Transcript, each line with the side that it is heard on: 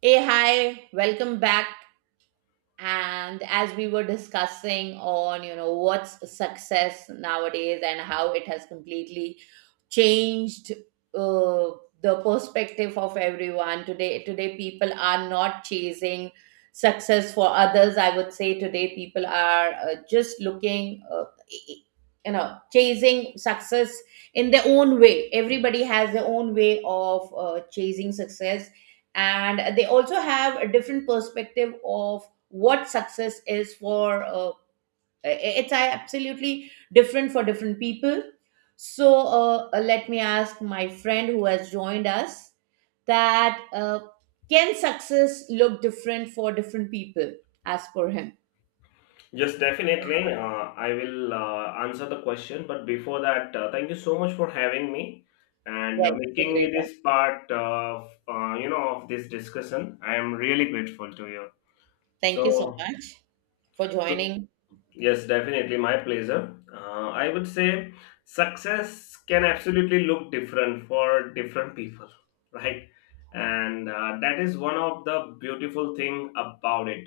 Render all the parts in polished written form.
right: Hey, hi, welcome back, and as we were discussing, on you know, what's success nowadays and how it has completely changed, uh, the perspective of everyone today. Today people are not chasing success for others. I would say today people are just looking, e, e, you know, chasing success in their own way. Everybody has their own way of chasing success, and they also have a different perspective of what success is for it's absolutely different for different people. So let me ask my friend who has joined us that, can success look different for different people, as per him?
left: Yes, definitely. I will answer the question, but before that, thank you so much for having me and
right: Yeah, it's a
left: making
right: great
left: me
right: one.
left: this part of of this discussion. I am really grateful to you.
right: Thank you so
left: So,
right: much for
left: so
right: joining.
left: yes, definitely my pleasure. I would say success can absolutely look different for different people, right? And that is one of the beautiful thing about it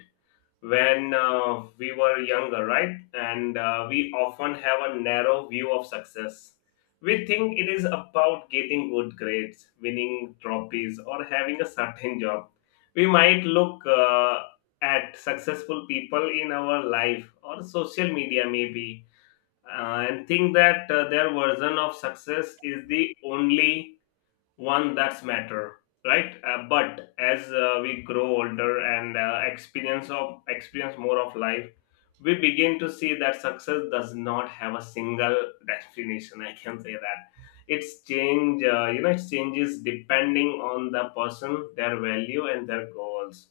left: when we were younger, right? And we often have a narrow view of success. We think it is about getting good grades, winning trophies, or having a certain job. We might look at successful people in our life or social media, maybe, and think that their version of success is the only one that's matter, right. But as we grow older and experience more of life, we begin to see that success does not have a single definition. I can say that it's change, it changes depending on the person, their value and their goals.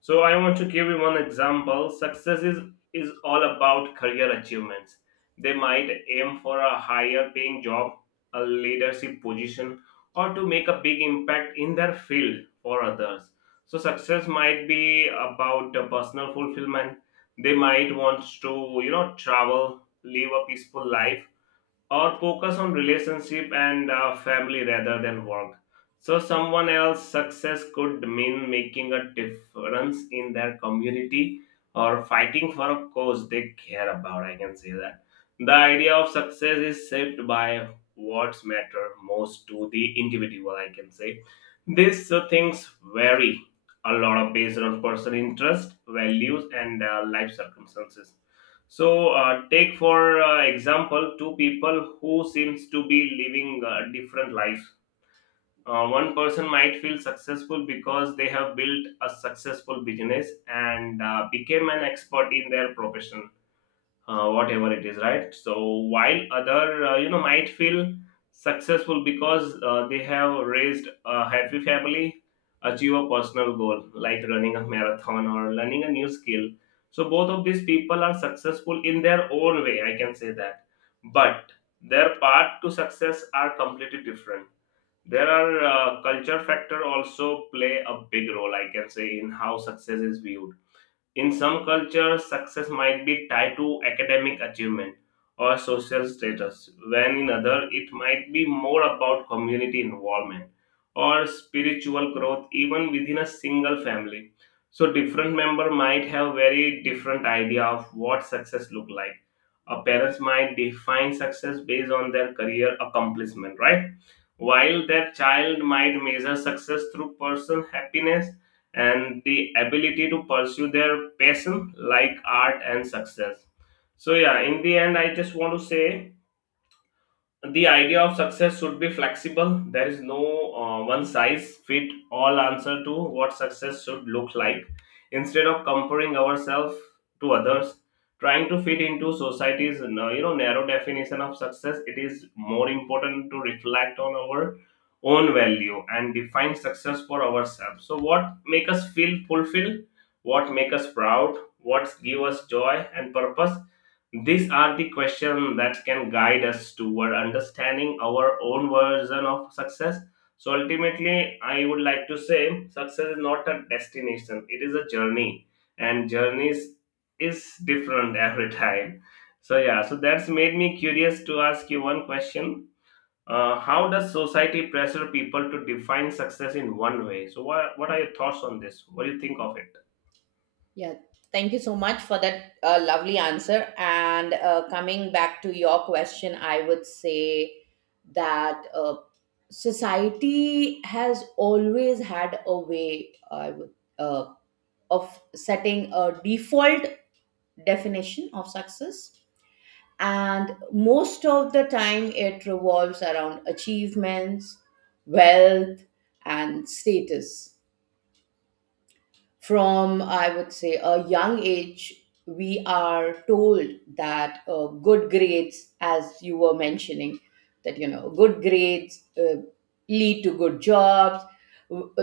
left: So I want to give you one example. Success is all about career achievements. They might aim for a higher paying job, a leadership position, or to make a big impact in their field for others. So, success might be about personal fulfillment. They might want to, you know, travel, live a peaceful life, or focus on relationship and family rather than work. So someone else's success could mean making a difference in their community or fighting for a cause they care about. I can say that the idea of success is shaped by what's matter most to the individual. I can say these things vary a lot of based on personal interest, values and life circumstances. So, take for example, two people who seems to be living different lives. One person might feel successful because they have built a successful business and became an expert in their profession, whatever it is, right? So while other, might feel successful because they have raised a happy family, achieve a personal goal like running a marathon or learning a new skill. So both of these people are successful in their own way. I can say that, but their path to success are completely different. There are culture factor also play a big role. I can say in how success is viewed in some cultures, success might be tied to academic achievement or social status, when in other it might be more about community involvement or spiritual growth even within a single family. So different member might have very different idea of what success look like. A parents might define success based on their career accomplishment, right? While their child might measure success through personal happiness and the ability to pursue their passion like art and success. So yeah, in the end I just want to say the idea of success should be flexible. There is no one size fit all answer to what success should look like. Instead of comparing ourselves to others, trying to fit into society's, narrow definition of success, it is more important to reflect on our own value and define success for ourselves. So what make us feel fulfilled, what make us proud, what give us joy and purpose, these are the questions that can guide us toward understanding our own version of success. So ultimately, I would like to say success is not a destination, it is a journey, and journeys is different every time. So, yeah, so that's made me curious to ask you one question. How does society pressure people to define success in one way? So, what are your thoughts on this? What do you think of it?
right: Yeah, thank you so much for that lovely answer. And coming back to your question, I would say that, society has always had a way, I would, uh, of setting a default definition of success. And most of the time, it revolves around achievements, wealth, and status. From, I would say, a young age, we are told that, good grades, as you were mentioning, that, you know, good grades lead to good jobs. w- uh,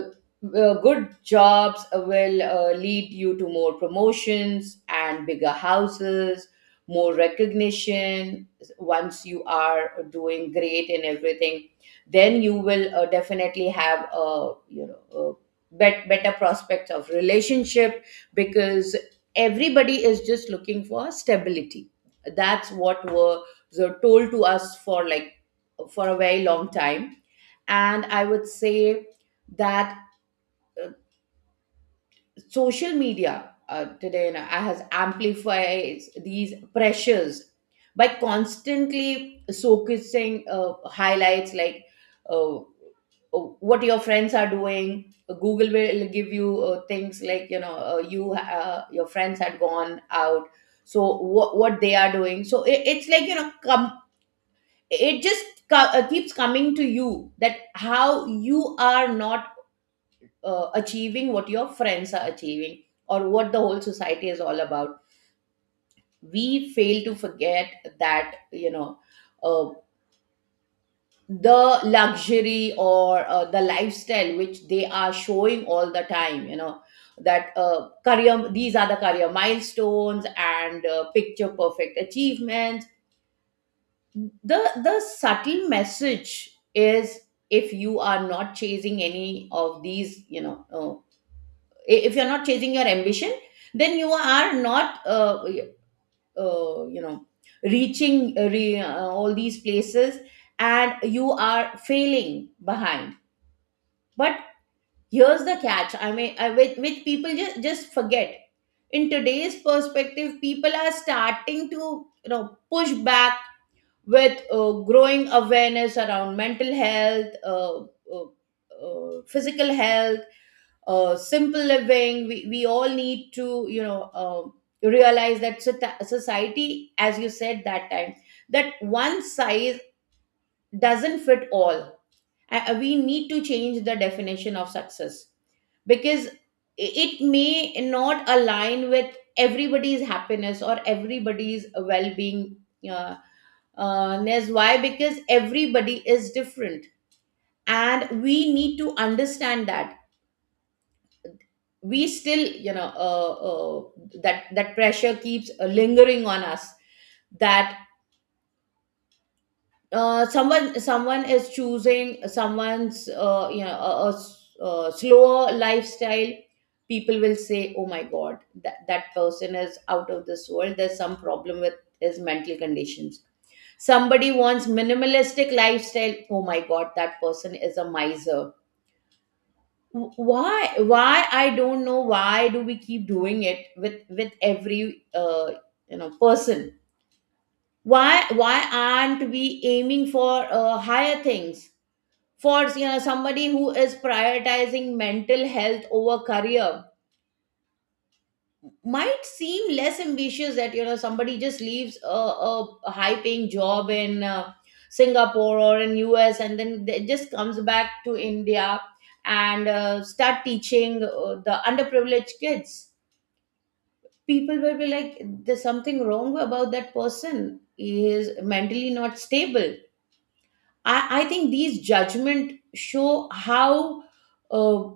right: Good jobs will lead you to more promotions and bigger houses, more recognition. Once you are doing great in everything, then you will definitely have a, you know, better prospects of relationship, because everybody is just looking for stability. That's what were told to us for like, for a very long time. And I would say that social media, today now, has amplified these pressures by constantly focusing highlights like, uh, uh, what your friends are doing. Google will give you things like, you know, you, your friends had gone out, so what they are doing. So it's like, you know, come, it just keeps coming to you, that how you are not achieving what your friends are achieving, or what the whole society is all about. We fail to forget that, you know, uh, the luxury, or the lifestyle which they are showing all the time, you know, that career, these are the career milestones and picture perfect achievements. The subtle message is, if you are not chasing any of these, you know, if you're not chasing your ambition, then you are not, you know, reaching all these places, and you are failing behind. But here's the catch, I mean, with, people just forget. In today's perspective, people are starting to, you know, push back with growing awareness around mental health, uh, physical health, simple living. We all need to, you know, realize that society, as you said that time, that one size doesn't fit all. We need to change the definition of success, because it may not align with everybody's happiness or everybody's well-being. Uh, ness. Why? Because everybody is different, and we need to understand that. We still, you know, that that pressure keeps lingering on us, that someone is choosing someone's, you know, a slower lifestyle. People will say, oh my god, that person is out of this world, there's some problem with his mental conditions. Somebody wants minimalistic lifestyle, oh my god, that person is a miser. Why? Why? I don't know, why do we keep doing it with every, you know, person? Why? Why aren't we aiming for higher things? For, you know, somebody who is prioritizing mental health over career might seem less ambitious. That, you know, somebody just leaves high paying job in, Singapore or in US, and then they just comes back to India, and start teaching the underprivileged kids. People will be like, there's something wrong about that person, he is mentally not stable. I think these judgment show how, uh,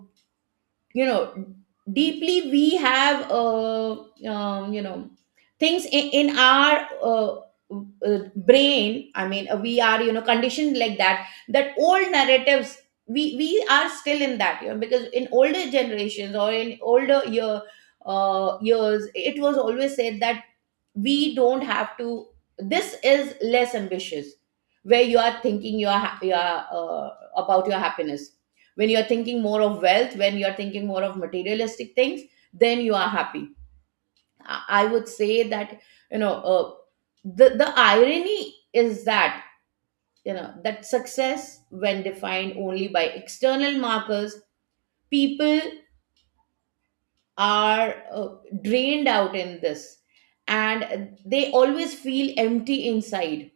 right: you know, deeply we have, you know, things in our, brain. I mean, we are, you know, conditioned like that, that old narratives. We are still in that, you know, because in older generations, or in older years, it was always said that we don't have to, this is less ambitious. Where you are thinking, you are, you are, about your happiness. When you are thinking more of wealth, when you are thinking more of materialistic things, then you are happy. i I would say that, you know, the irony is that, you know, that success, when defined only by external markers, people are, uh, drained out in this, and they always feel empty inside.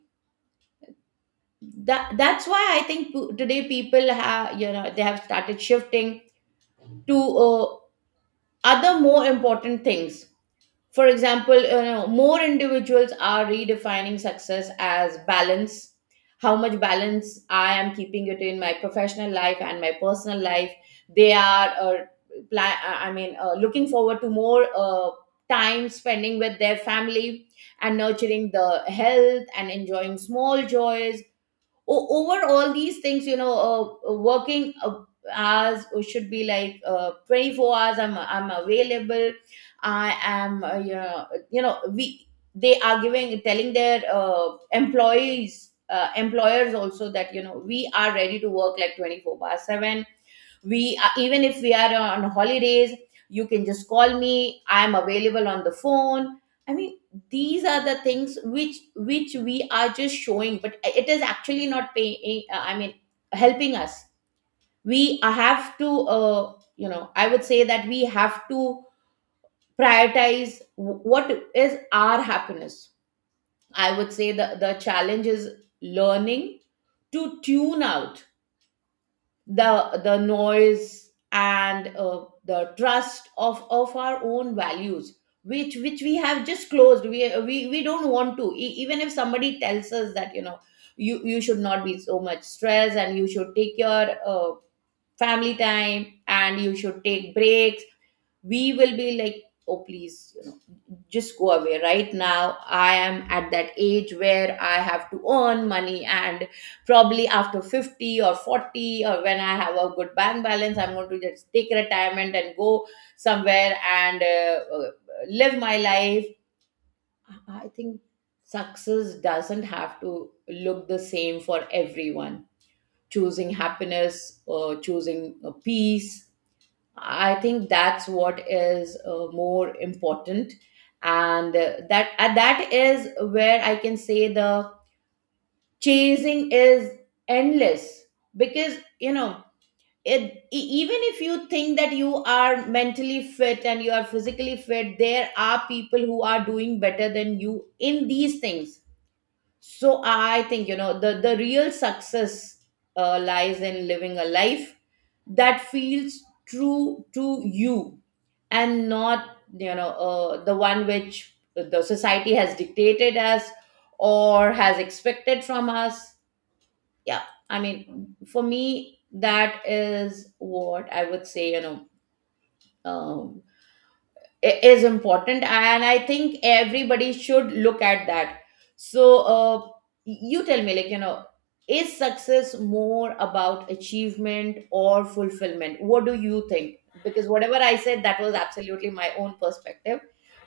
right: That's why I think, today people have, you know, they have started shifting to, uh, other more important things. For example, you know, more individuals are redefining success as balance. How much balance I am keeping it in my professional life and my personal life. They are, I mean, looking forward to more, time spending with their family, and nurturing the health and enjoying small joys o- over all these things, you know. Working hours should be like, 24 hours, I'm available, I am, you know, you know we they are giving, telling their employees, employers also, that, you know, we are ready to work like 24/7. We are, even if we are on holidays, you can just call me, I'm available on the phone. I mean, these are the things which we are just showing, but it is actually not paying, I mean, helping us. We have to, you know, I would say that we have to prioritize what is our happiness. I would say the challenge is learning to tune out the noise and, the trust of our own values, which we have just closed. We don't want to, even if somebody tells us that, you know, you should not be so much stressed and you should take your, family time and you should take breaks. We will be like, oh please, just go away right now, I am at that age where I have to earn money, and probably after 50 or 40, or when I have a good bank balance, I'm going to just take retirement and go somewhere, and live my life. I think success doesn't have to look the same for everyone. Choosing happiness, or choosing peace, I think that's what is more important. And that is where I can say the chasing is endless, because, you know, it, e- even if you think that you are mentally fit and you are physically fit, there are people who are doing better than you in these things. So I think, you know, the real success lies in living a life that feels true to you, and not, you know, the one which the society has dictated us, or has expected from us. Yeah. I mean, for me, that is what I would say, you know, uh, is important, and I think everybody should look at that. So, uh, you tell me, like, you know, is success more about achievement or fulfillment? What do you think? Because whatever I said, that was absolutely my own perspective.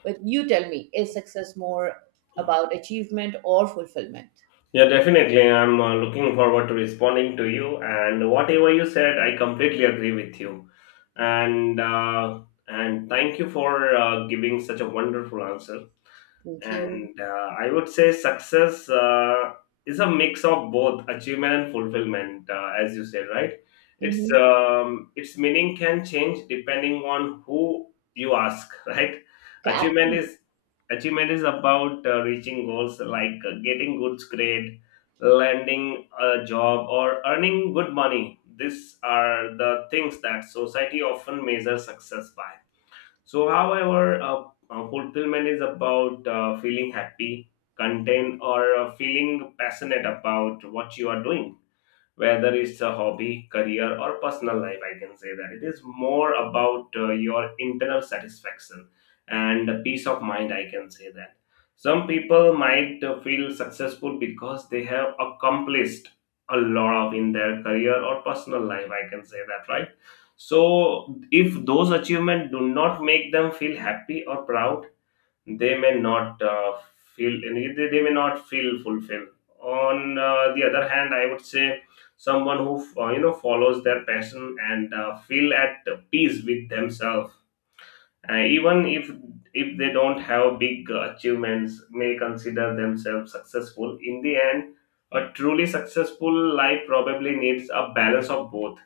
right: But you tell me, is success more about achievement or fulfillment?
left: Yeah, definitely. I'm looking forward to responding to you. And whatever you said, I completely agree with you. And uh, and thank you for giving such a wonderful answer,
right: Thank you.
left: and I would say success is a mix of both achievement and fulfillment, as you said, right? It's
right: Hmm.
left: its meaning can change depending on who you ask, right? achievement
right: Absolutely.
left: is achievement is about reaching goals like getting good grade, landing a job or earning good money. These are the things that society often measures success by. So, however, fulfillment is about feeling happy, content, or feeling passionate about what you are doing, whether it's a hobby, career, or personal life. I can say that it is more about your internal satisfaction and peace of mind. I can say that some people might feel successful because they have accomplished a lot of in their career or personal life. I can say that, right? So, if those achievements do not make them feel happy or proud, they may not feel any they may not feel fulfilled on the other hand. I would say someone who, follows their passion and feel at peace with themselves, even if they don't have big achievements may consider themselves successful in the end. A truly successful life probably needs a balance of both.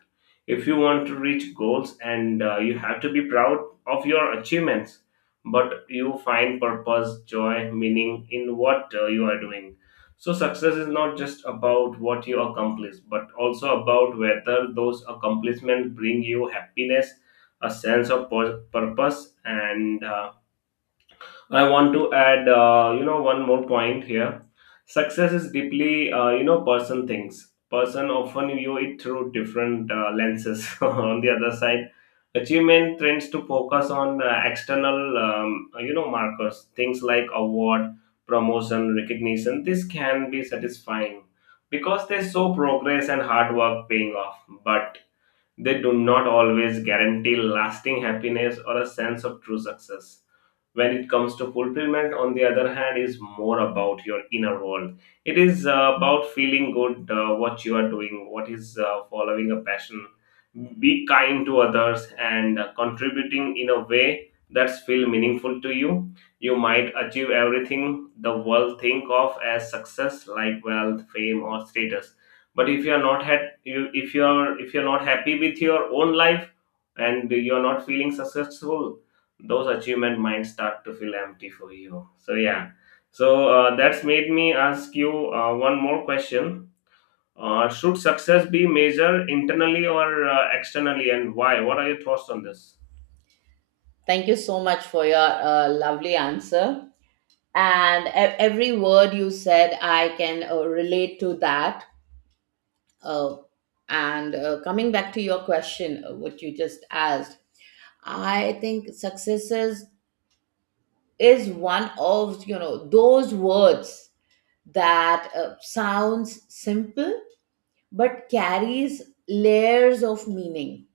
left: If you want to reach goals and you have to be proud of your achievements, but you find purpose, joy, meaning in what you are doing. So success is not just about what you accomplish but also about whether those accomplishments bring you happiness, a sense of purpose. And I want to add, one more point here. Success is deeply, person things. Person often view it through different lenses. On the other side, achievement tends to focus on external, markers, things like award, promotion, recognition. This can be satisfying because they show progress and hard work paying off, but they do not always guarantee lasting happiness or a sense of true success. When it comes to fulfillment on the other hand is more about your inner world. It is about feeling good what you are doing, what is following a passion, be kind to others and contributing in a way that's feel meaningful to you. You might achieve everything the world think of as success like wealth, fame or status, but if you are not had you if you are not happy with your own life and you are not feeling successful, those achievement might start to feel empty for you. So yeah, so that's made me ask you one more question. Should success be measured internally or externally, and why? What are your thoughts on this?
right: Thank you so much for your lovely answer. And every word you said, I can relate to that. Uh, and coming back to your question, what you just asked, I think successes is one of those words that sounds simple but carries layers of meaning.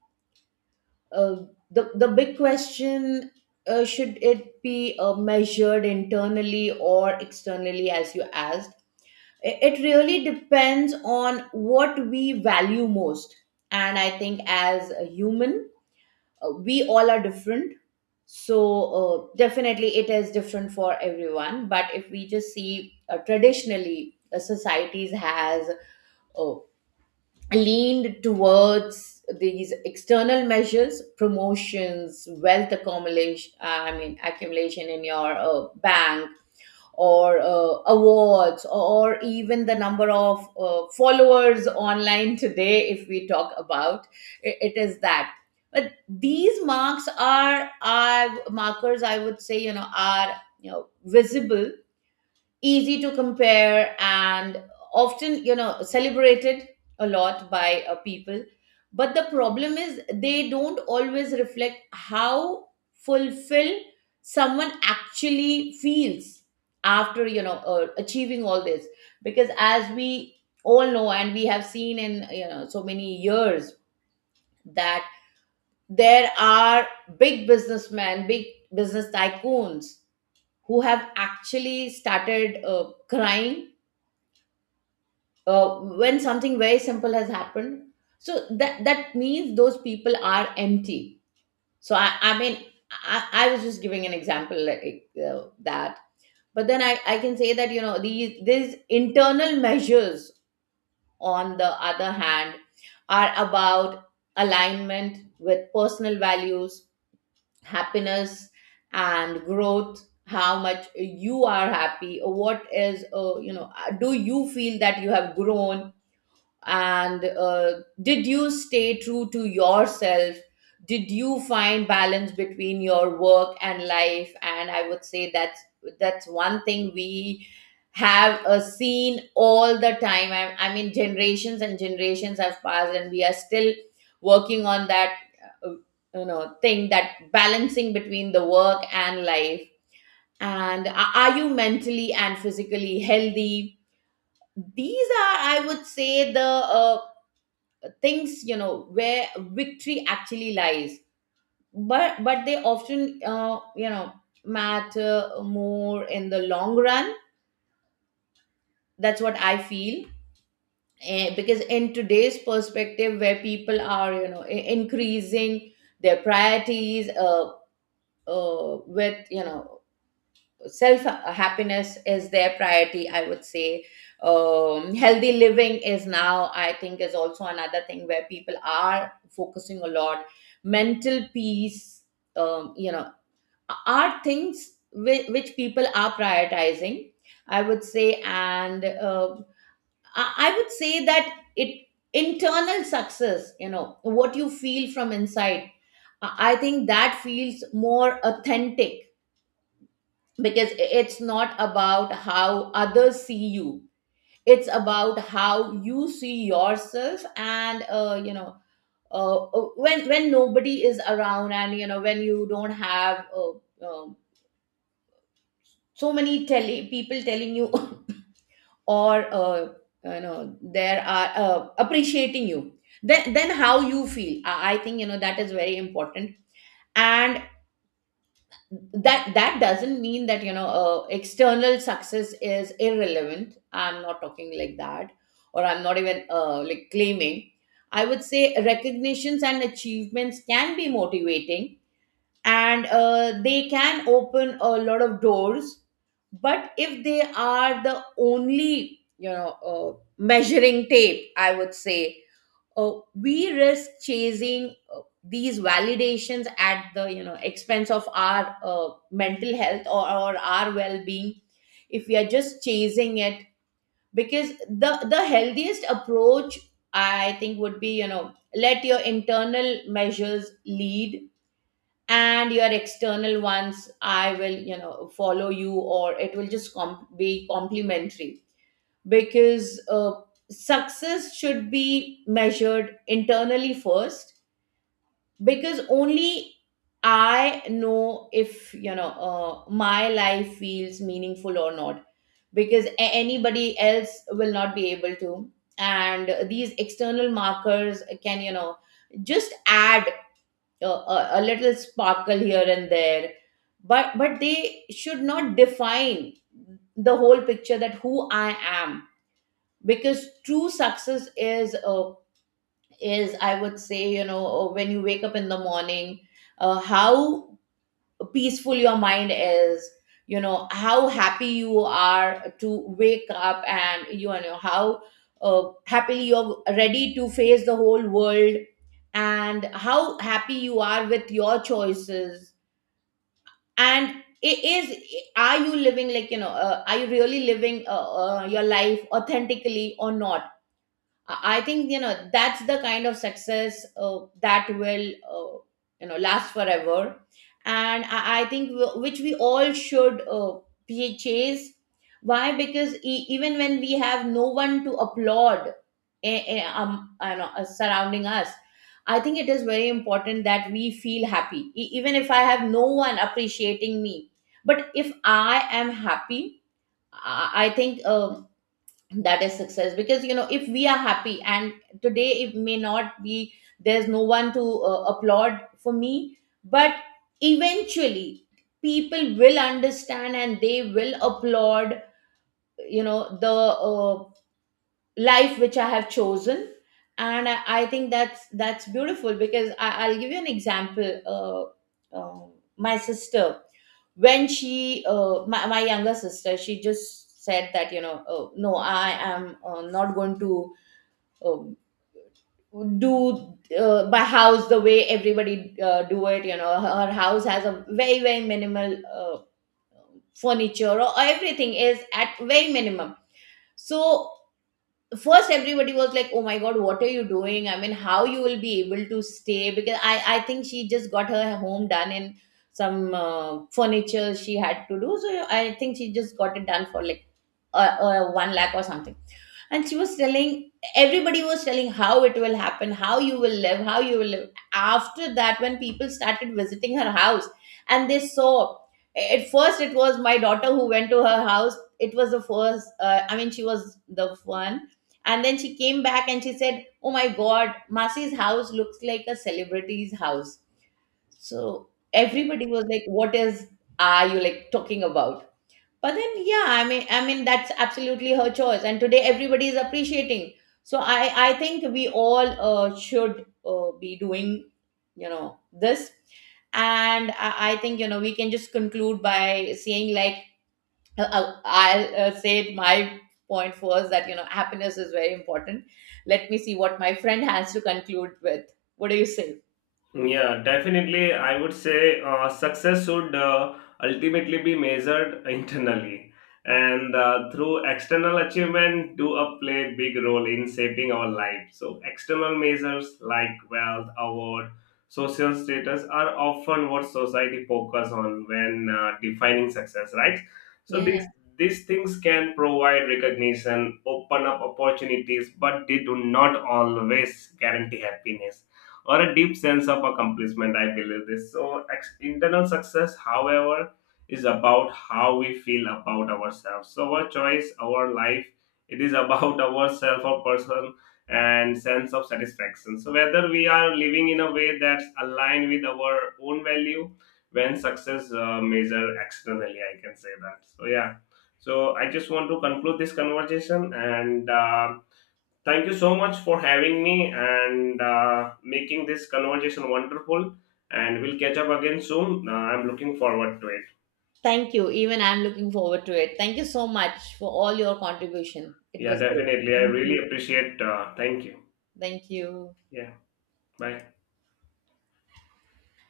right: uh, the big question, should it be measured internally or externally, as you asked? It really depends on what we value most, and I think as a human, we all are different. So definitely it is different for everyone, but if we just see, traditionally the societies has uh, leaned towards these external measures: promotions, wealth accumulation, I mean accumulation in your bank, or awards, or even the number of followers online today, if we talk about. It is that. But these marks are markers, I would say, are, visible, easy to compare, and often, celebrated a lot by people. But the problem is they don't always reflect how fulfilled someone actually feels after, achieving all this. Because as we all know, and we have seen in, so many years, that there are big businessmen, big business tycoons, who have actually started crying when something very simple has happened. So that means those people are empty. So I mean, I was just giving an example, like that. But then I can say that, these internal measures, on the other hand, are about alignment with personal values, happiness, and growth. How much you are happy, what is, do you feel that you have grown, and did you stay true to yourself, did you find balance between your work and life? And I would say that's one thing we have seen all the time. I mean generations and generations have passed and we are still working on that, uh, thing, that balancing between the work and life. And are you mentally and physically healthy? These are, I would say, the things, where victory actually lies. But they often, matter more in the long run. That's what I feel. Because in today's perspective, where people are, increasing their priorities, with you know self happiness is their priority, I would say. Healthy living is now, I think, is also another thing where people are focusing a lot. Mental peace, um, you know are things which people are prioritizing, I would say. And I would say that it, internal success, what you feel from inside, I think that feels more authentic. Because it's not about how others see you, it's about how you see yourself. And when nobody is around, and when you don't have, um so many people telling you or there are appreciating you, then how you feel, I think, that is very important. And that doesn't mean that, external success is irrelevant. I'm not talking like that, or I'm not even like claiming. I would say recognitions and achievements can be motivating, and they can open a lot of doors. But if they are the only, measuring tape, I would say, we risk chasing these validations at the, expense of our mental health, or our well-being, if we are just chasing it. Because the healthiest approach, I think, would be, let your internal measures lead, and your external ones, I will, follow you, or it will just be complementary. Because success should be measured internally first, because only I know if, my life feels meaningful or not, because anybody else will not be able to. And these external markers can, just add a little sparkle here and there, but they should not define the whole picture, that who I am. Because true success is I would say, when you wake up in the morning, how peaceful your mind is, how happy you are to wake up, and how happily you're ready to face the whole world, and how happy you are with your choices, and it is, are you living, like are you really living, your life authentically or not? I think, that's the kind of success that will last forever, and I think which we all should chase. Why? Because even when we have no one to applaud, I know, surrounding us, I think it is very important that we feel happy. Even if I have no one appreciating me, but if I am happy, I think. That is success. Because, if we are happy and today it may not be, there's no one to applaud for me, but eventually people will understand and they will applaud, the uh, life which I have chosen. And I think that's beautiful. Because I'll give you an example. uh, uh, my sister, when she my, younger sister, she just said that, oh, no, I am not going to um, do my house the way everybody do it. Her, house has a very very minimal furniture, or everything is at very minimum. So first everybody was like, oh my god, what are you doing? I mean, how you will be able to stay? Because I think she just got her home done in some furniture she had to do. So I think she just got it done for like a, 1 lakh or something. And she was telling, everybody was telling, how it will happen, how you will live, how you will live. After that, when people started visiting her house, and they saw, at first it was my daughter who went to her house, it was the first, I mean she was the one. And then she came back and she said, oh my god, Masi's house looks like a celebrity's house. So everybody was like, what is, are you like talking about? But then, yeah, I mean that's absolutely her choice, and today everybody is appreciating. So I think we all should be doing, this. And I think, we can just conclude by saying, like, I'll say my point first, that, happiness is very important. Let me see what my friend has to conclude with. What do you say?
left: Yeah, definitely. I would say success should ultimately be measured internally, and through external achievement do a play big role in shaping our life. So external measures like wealth, award, social status are often what society focus on when defining success, right? So
right: Yeah, yeah.
left: these things can provide recognition, open up opportunities, but they do not always guarantee happiness or a deep sense of accomplishment. I believe this. So, internal success, however, is about how we feel about ourselves. So, our choice, our life, it is about ourself or person and sense of satisfaction. So, whether we are living in a way that's aligned with our own value, when success measure externally, I can say that. So, yeah. So I just want to conclude this conversation and. Thank you so much for having me and making this conversation wonderful. And we'll catch up again soon. I'm looking forward to it.
right: Thank you. Even I'm looking forward to it. Thank you so much for all your contribution. It
left: Yeah,
right: was great.
left: definitely. I
right: Thank you.
left: really appreciate. Thank you.
right: Thank you.
left: Yeah. Bye.